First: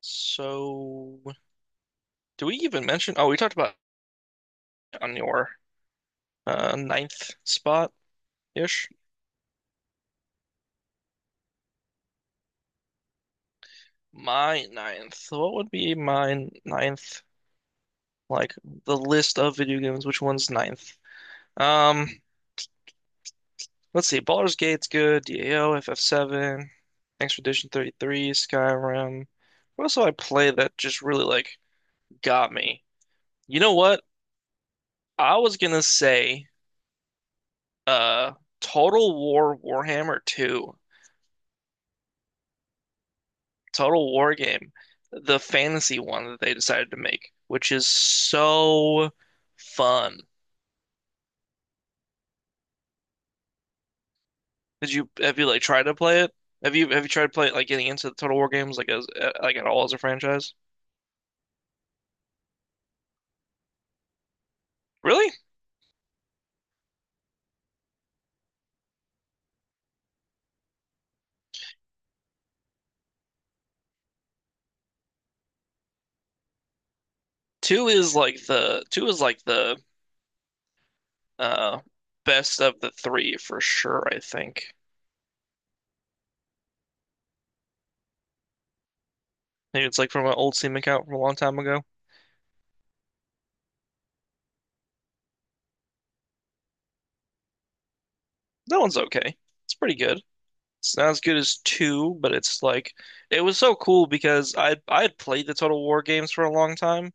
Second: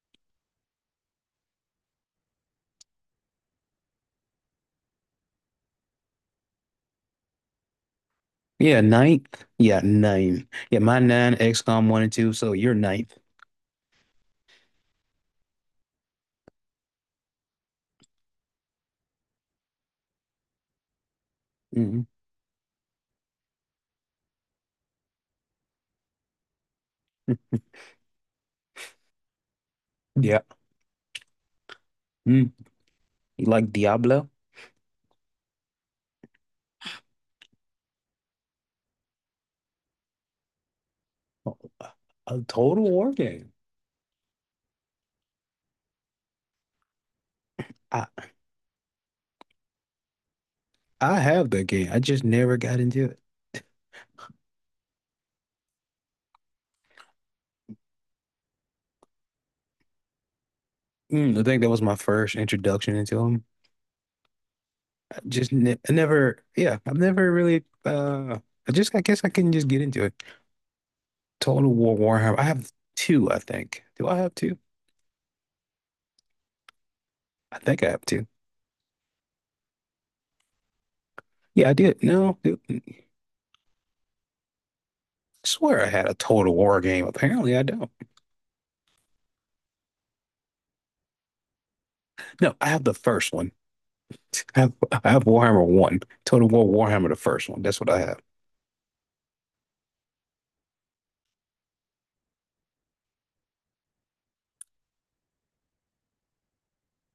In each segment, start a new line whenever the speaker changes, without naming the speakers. So, do we even mention? Oh, we talked about on your ninth spot
Yeah,
ish.
ninth. Yeah, nine. Yeah, my nine, XCOM one and two. So you're ninth.
My ninth. So what would be my ninth? Like the list of video games. Which one's ninth?
Hmm.
Um, let's see. Baldur's Gate's good. DAO, FF7, Expedition 33, Skyrim. What else did I
Yeah.
play that just really like
Mm.
got me?
You
You
like
know what?
Diablo?
I was gonna say, uh, Total War Warhammer 2.
A Total War game.
Total War game, the fantasy one that they decided to make, which is
I
so fun.
I have that game. I just never got into it.
Did you have you like tried to play it? Have you tried to play it like getting into the Total War games like as like at all as a franchise?
I think that was my first introduction into them. I
Really?
just ne I never, yeah, I've never really. I just, I guess I couldn't just get into it. Total War Warhammer. I have two, I think. Do I have two? I think I have two.
Two is like the
Yeah, I
uh
did. No, dude,
best of
I
the three for sure, I think.
swear I had a Total War game. Apparently, I don't.
Maybe it's like from an old Steam account from a long time ago.
No, I have the first one. I have, I have Warhammer 1. Total War Warhammer, the first one. That's what I have.
That one's okay. It's pretty good. It's not as good as two, but it's like it was so cool because I'd played the Total War games for a long time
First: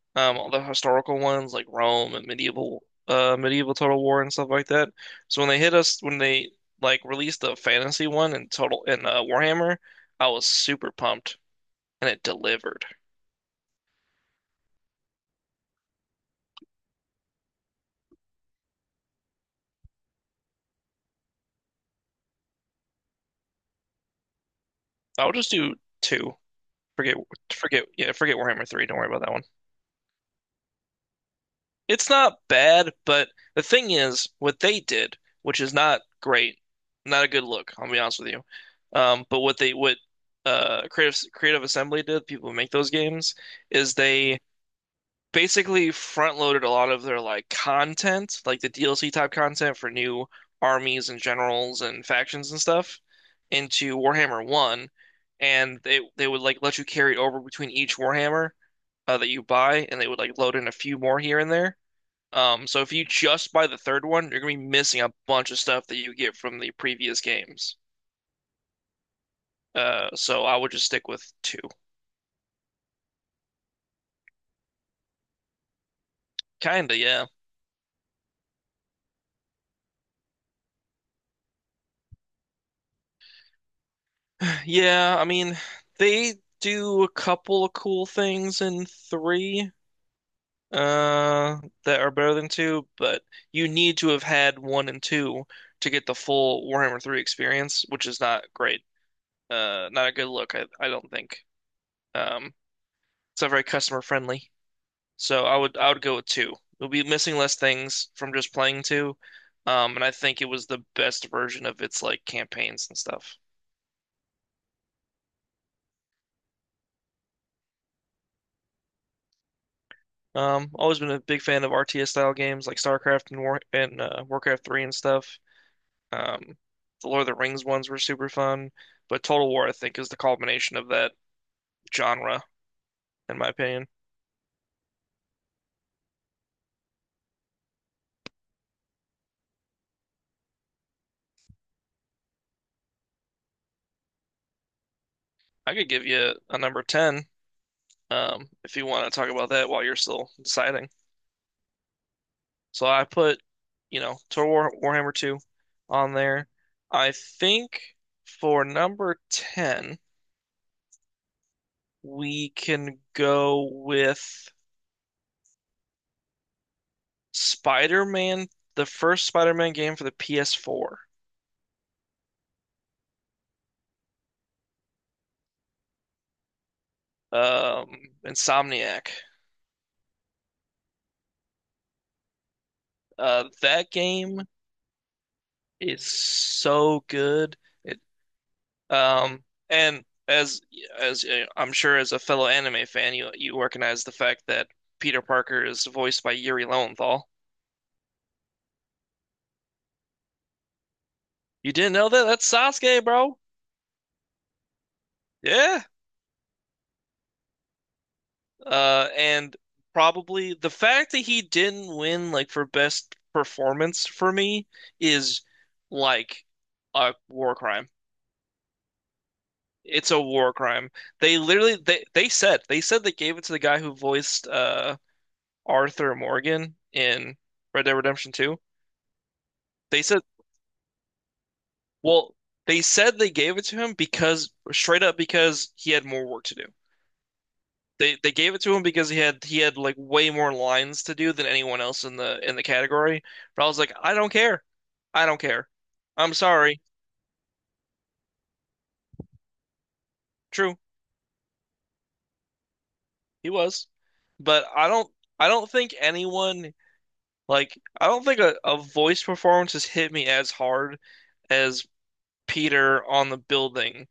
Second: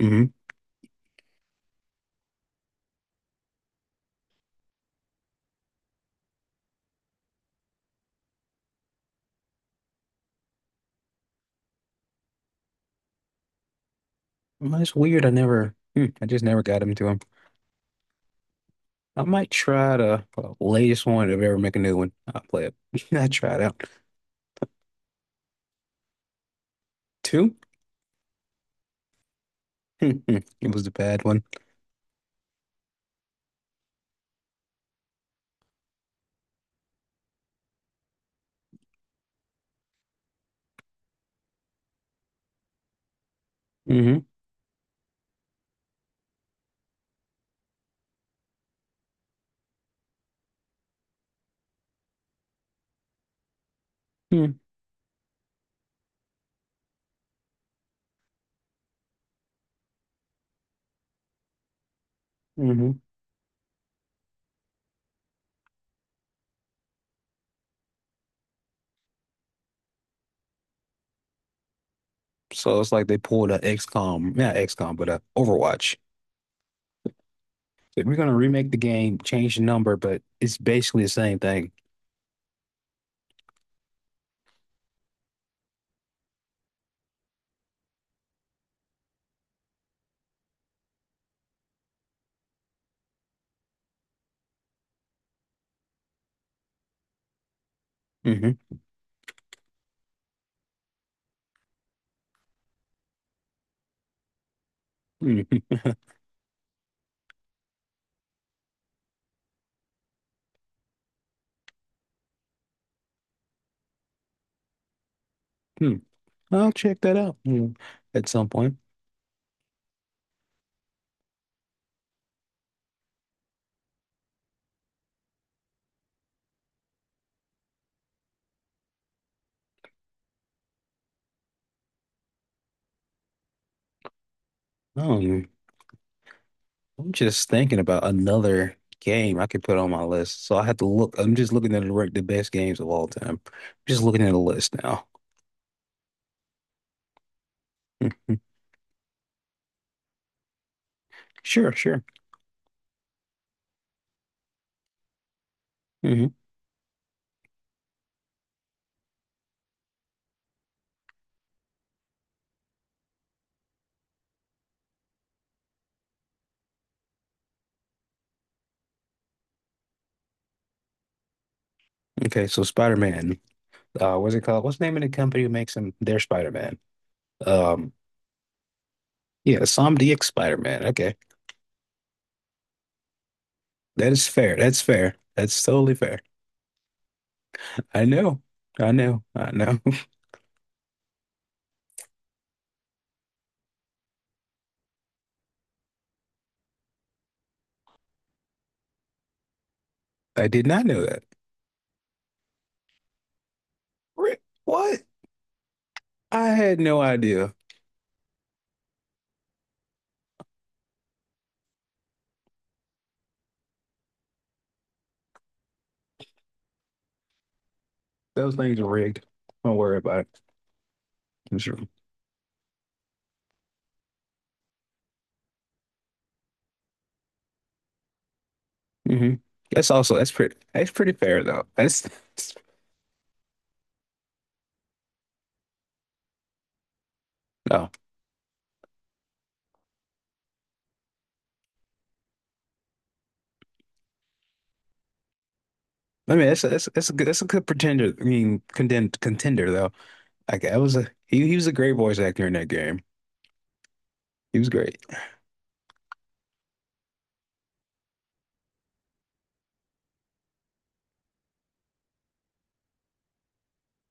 Hmm.
all the historical ones like Rome and medieval medieval Total War and stuff like that. So when they like released the fantasy one in Warhammer, I was super pumped and it delivered.
It's weird. I never, I just never got into them. I might try the latest one if I ever make a new one. I'll play it. I tried out.
I'll just do two. Forget
Two?
forget Warhammer 3. Don't worry about that one.
Hmm, hmm. It was the bad one.
It's not bad, but the thing is what they did, which is not great, not a good look, I'll be honest with you. But what they what Creative Assembly did, people who make those games, is
Mm-hmm.
they basically front loaded a lot of their like content, like the DLC type content for new armies and generals and factions and stuff into Warhammer
Hmm.
1, and they would like let you carry it over between each Warhammer that you buy, and they would like load in a few more here and there. So if
Mm-hmm.
you just buy the third one, you're gonna be missing a bunch of stuff that you get from the previous games. So I would just stick with two.
So it's like they pulled a XCOM, not XCOM, but a Overwatch.
Kinda, yeah.
Like, we're gonna remake the game, change the number, but it's basically the same thing.
Yeah, I mean, they do a couple of cool things in three, uh, that are better than two, but you need to have had one and two to get the full Warhammer 3 experience, which is not
Hmm.
great. Not a good look, I don't think. Um, it's not very customer friendly. So
Hmm.
I would go with two. You'll be missing less things from just playing two. And I think it was the best version of its like campaigns and stuff.
I'll check that out at some point.
Always been a big fan of RTS style games like StarCraft and War and Warcraft 3 and stuff. Um, the Lord of the Rings ones were super fun, but Total War I think is the culmination of that genre, in my opinion.
Oh, I'm just thinking about another game I could put on my list. So I have to look. I'm just looking at the rank the best games of all time. Just looking at a list now.
I could give you a number 10,
Mhm.
if you want to talk about that while you're still deciding.
Sure, sure.
So I put, you know, Total War Warhammer 2 on
hmm
there. I think for number 10, we can go with Spider-Man, the first Spider-Man game for the PS4,
Okay, so Spider-Man. What's it called? What's the name of the company who makes him their Spider-Man?
um,
Um,
Insomniac.
yeah, Insomniac Spider-Man. Okay,
That
that is
game
fair. That's fair. That's totally
is
fair.
so good. It
I know. I know. I know.
and as I'm sure as a fellow anime fan, you recognize the fact that Peter Parker is voiced by Yuri Lowenthal.
I did not know that.
You didn't know that? That's Sasuke, bro.
Ri- What?
Yeah.
I had no idea.
And probably the fact that he didn't win like for best performance for me is like a war crime.
Those things are rigged. Don't worry
It's
about
a
it.
war crime. They
It's r-
literally they said they gave it to the guy who voiced Arthur Morgan in Red Dead Redemption 2.
hmm That's
They
also,
said
that's pretty fair though. That's,
well
that's
they said they gave it to him because straight up because he had more work to do.
no.
They gave it to him because he had like way more lines to do than anyone else in the category. But I was like, I don't care. I don't care. I'm
I mean that's
sorry.
that's that's a good that's a good pretender. I mean contender though. Like,
True,
that was he was a great voice actor in that game.
he was.
He
But
was great.
I don't think anyone like I don't think a voice performance has hit me as hard as Peter on the building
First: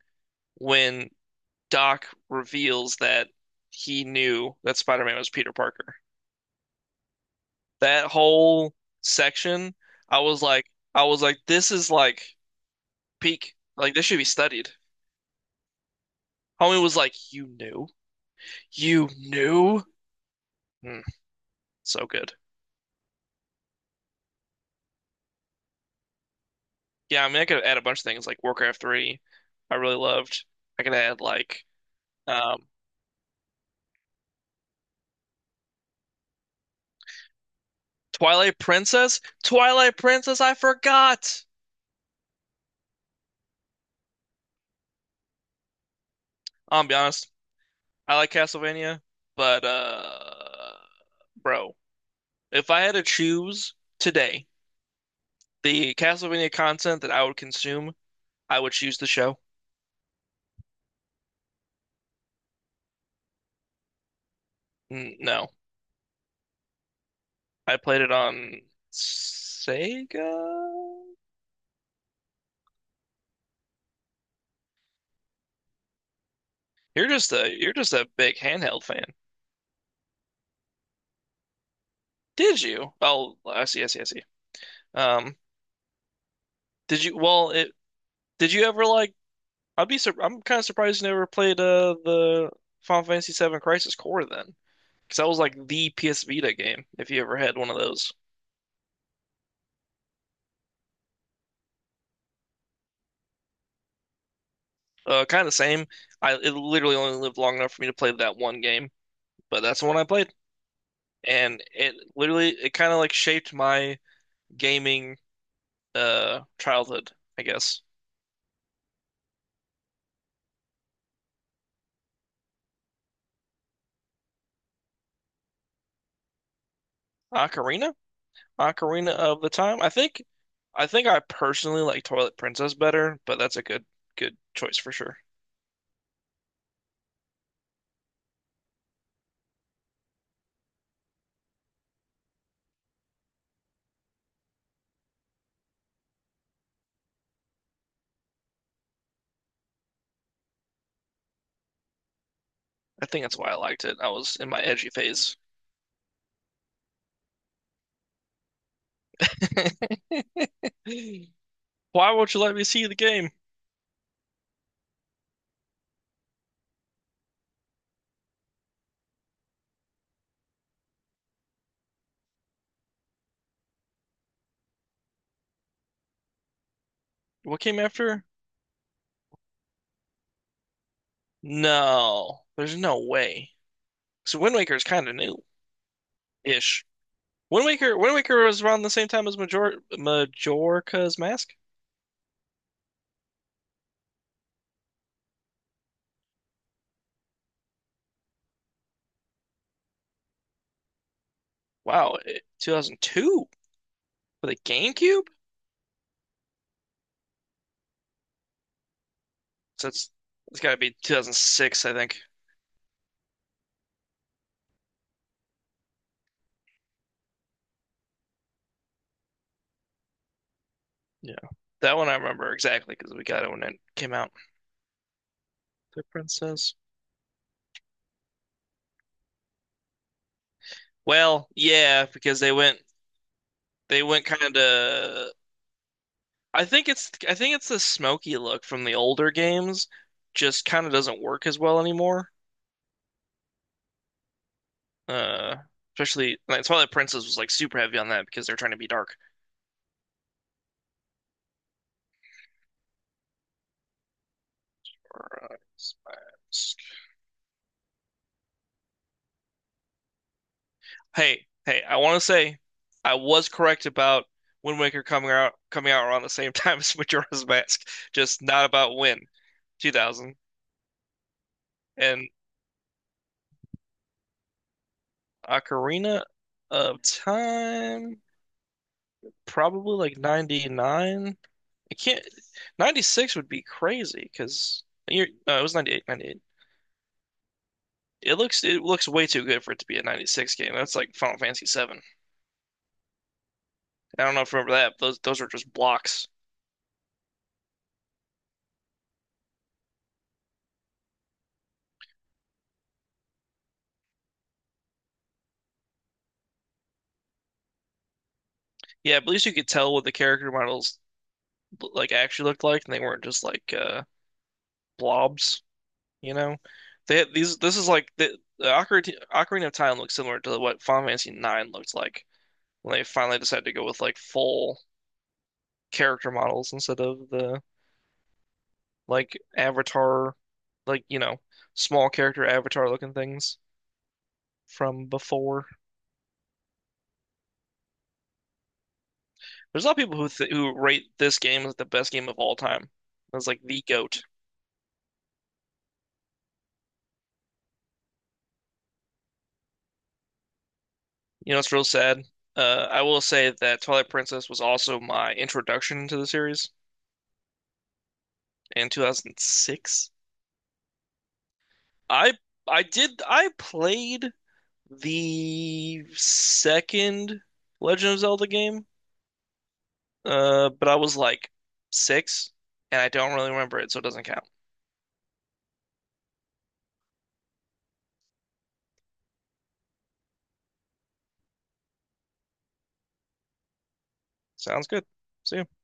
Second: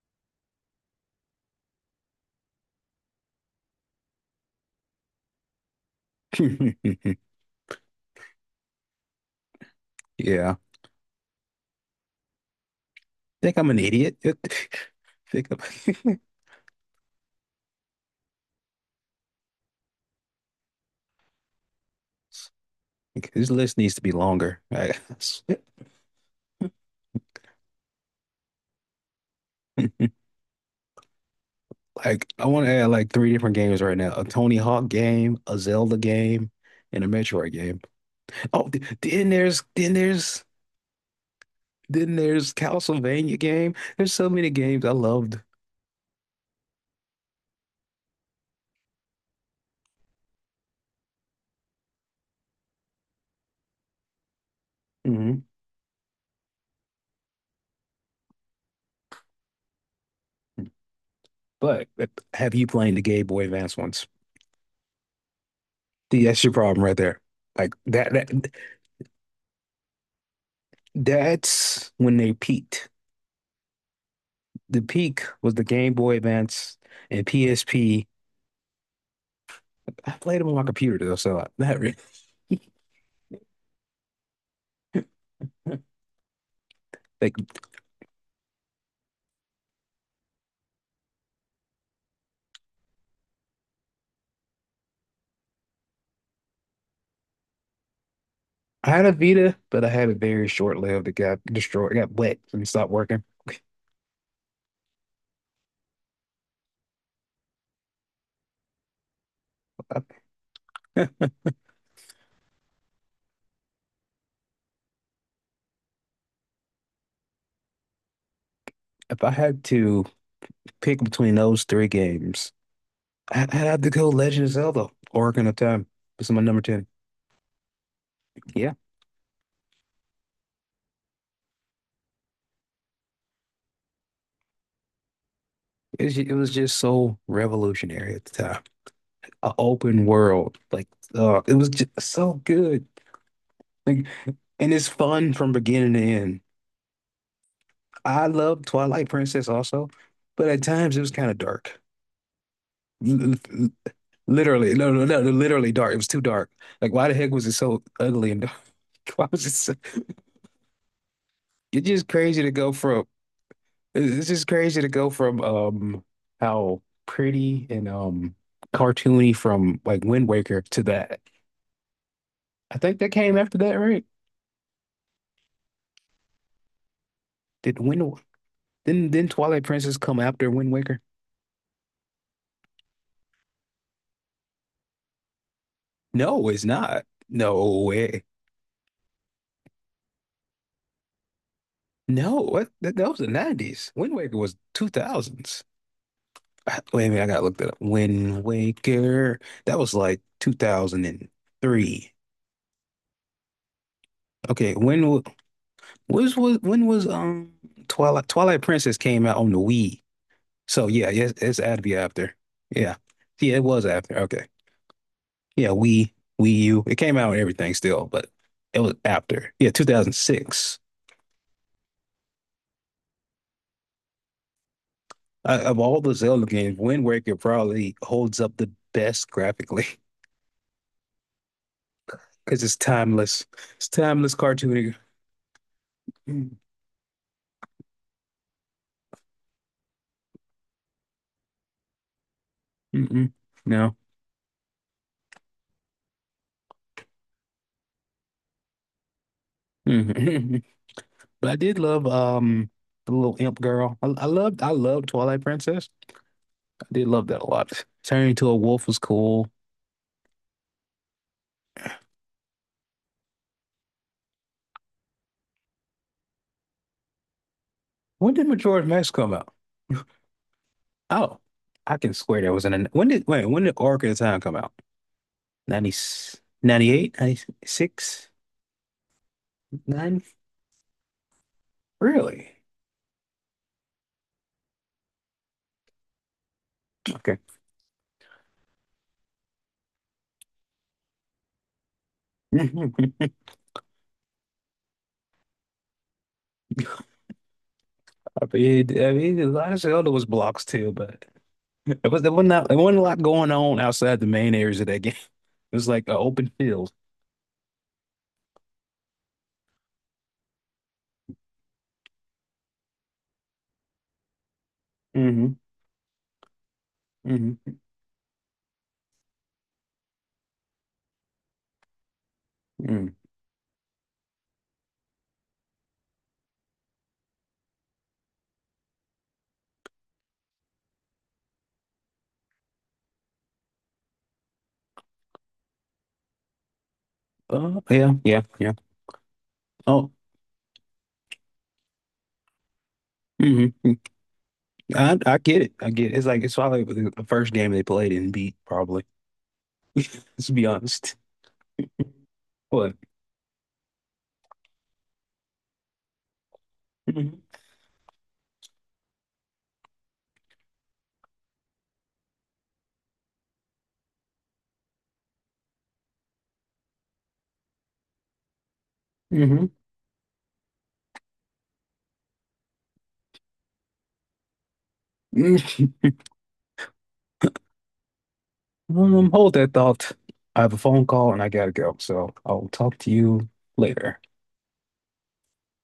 when Doc reveals that he knew that Spider-Man was Peter Parker. That whole section, I was
Yeah.
like I was like, this is like peak.
Think I'm an
Like this
idiot.
should be studied.
Think I'm,
Homie was like, "You knew, you knew." Mm, so good.
this list needs to be longer. I-
Yeah, I mean, I could add a bunch of things like Warcraft 3, I really loved. I could add like
Like, I want
um,
to add like three different games right now: a Tony Hawk game, a Zelda game, and a Metroid game.
Twilight
Oh, th-
Princess.
then there's then
Twilight Princess,
there's
I forgot.
Then there's Castlevania game. There's so many games I loved.
I'll be honest, I like Castlevania, but bro, if I had to choose today
Hmm.
the Castlevania content that I would consume, I would choose the show.
But have you played the Game Boy Advance ones?
No,
See, that's your problem right there. Like,
I played it
that, that
on Sega.
that's when they peaked. The peak was the Game Boy Advance
You're
and
just a
PSP.
big handheld fan.
I played them on my computer though, so not really.
Did you? Oh, I see, I see. Um, did you?
Like,
Well, it Did you ever like? I'm kind of surprised you never played the Final Fantasy VII Crisis Core then, because that was like the PS Vita game if you ever had one of those.
I had a Vita, but I had a very short lived. It got destroyed, it got wet and stopped working.
Kind of the same. I It literally only lived long enough for me to play that one game, but that's the one I played, and it literally it kind of like shaped my gaming childhood, I guess.
If I had to pick between those three games, I had to go Legend of Zelda, Ocarina of Time. It's my number 10.
Ocarina?
Yeah,
Ocarina of the Time. I think I personally like Twilight Princess better, but that's a good choice for sure.
it was just so revolutionary at the time. A open world, like it was just so good. Like, and it's fun from beginning to end. I love Twilight Princess also, but at times it was kind of dark.
I think
L-
that's why I
l-
liked it. I was in my
Literally,
edgy
no, no, no,
phase.
literally dark. It was too dark. Like, why the heck was it so ugly and dark? Why was it so? It's just
Why won't you
crazy to
let me
go
see the
from
game?
it's just crazy to go from how pretty and cartoony from like Wind Waker to that. I think that came after that, right?
What came
Did Wind
after?
didn't Twilight Princess come after Wind Waker?
No, there's no way. So Wind Waker is kind of new
No, it's
ish.
not. No
Wind
way.
Waker was around the same time as Majorca's Mask.
No, that was the 90s. Wind Waker was 2000s. Ah, wait a minute, I gotta look that up. Wind Waker. That was like 2003.
2002 for the
Okay,
GameCube?
when was Twilight Princess came out on the
So
Wii?
it's got to
So
be
yeah, it's had to
2006, I
be
think.
after. Yeah. Yeah, it was after. Okay. Yeah, Wii, Wii U, it came out and everything still, but it was after. Yeah, 2006.
Yeah. That one I remember exactly because we got it when it came out.
I, of all
The
the Zelda
Princess.
games, Wind Waker probably holds up the best graphically
Well, yeah, because they
because it's
went
timeless. It's
they went
timeless
kind
cartooning.
of
Mm.
I think it's the smoky look from the older games just kind of doesn't work as well anymore.
Mm-mm. No.
Uh Especially like Twilight Princess was like super heavy on that because they're trying to be dark.
Mm-mm. But I did love the little imp girl. I loved Twilight Princess.
Rise Mask.
I did love that a lot. Turning into a wolf was cool.
Hey, I want to say I was correct about Wind Waker coming out around the same time as Majora's Mask,
When
just
did
not
Majora's
about
Mask
when.
come out?
2000.
Oh, I can
And
swear there was an when did Orc of the Time come out? 90,
Ocarina of Time, probably like
9?
99. I can't,
Really?
96 would be crazy because no, it was 98, 98.
Okay.
It looks way too good for it to be a 96 game. That's like Final Fantasy 7.
I
I don't know if you remember that, but those were just blocks.
mean, a lot of Zelda was blocks too, but it was there wasn't that, there wasn't a lot going on outside the main areas of that game. It was like an open field.
Yeah, but at least you could tell what the character models like actually looked like and they weren't just like
Hmm.
blobs, you know? They had these
Hmm.
this is like the Ocarina of Time looks similar to what Final Fantasy 9 looked like, when they
Mm.
finally decided to go with like full character models instead of the like avatar, like you know, small character avatar looking things from before.
Oh yeah, yeah, yeah.
There's a lot of
Oh,
people who th who rate this game as the best game of all time. It's like
hmm
the GOAT.
I get it. I get it. It's like it's probably the first game they played and beat, probably. Let's be honest.
You know, it's real sad.
What?
I will say that Twilight Princess was also my introduction to the series
Hmm.
in 2006. I I played the second Legend of Zelda game.
Hmm.
But I was like six, and I don't really remember it, so it doesn't count.
Hold that thought. I have a phone call and I gotta go, so I'll talk to you later.
Sounds good. See ya.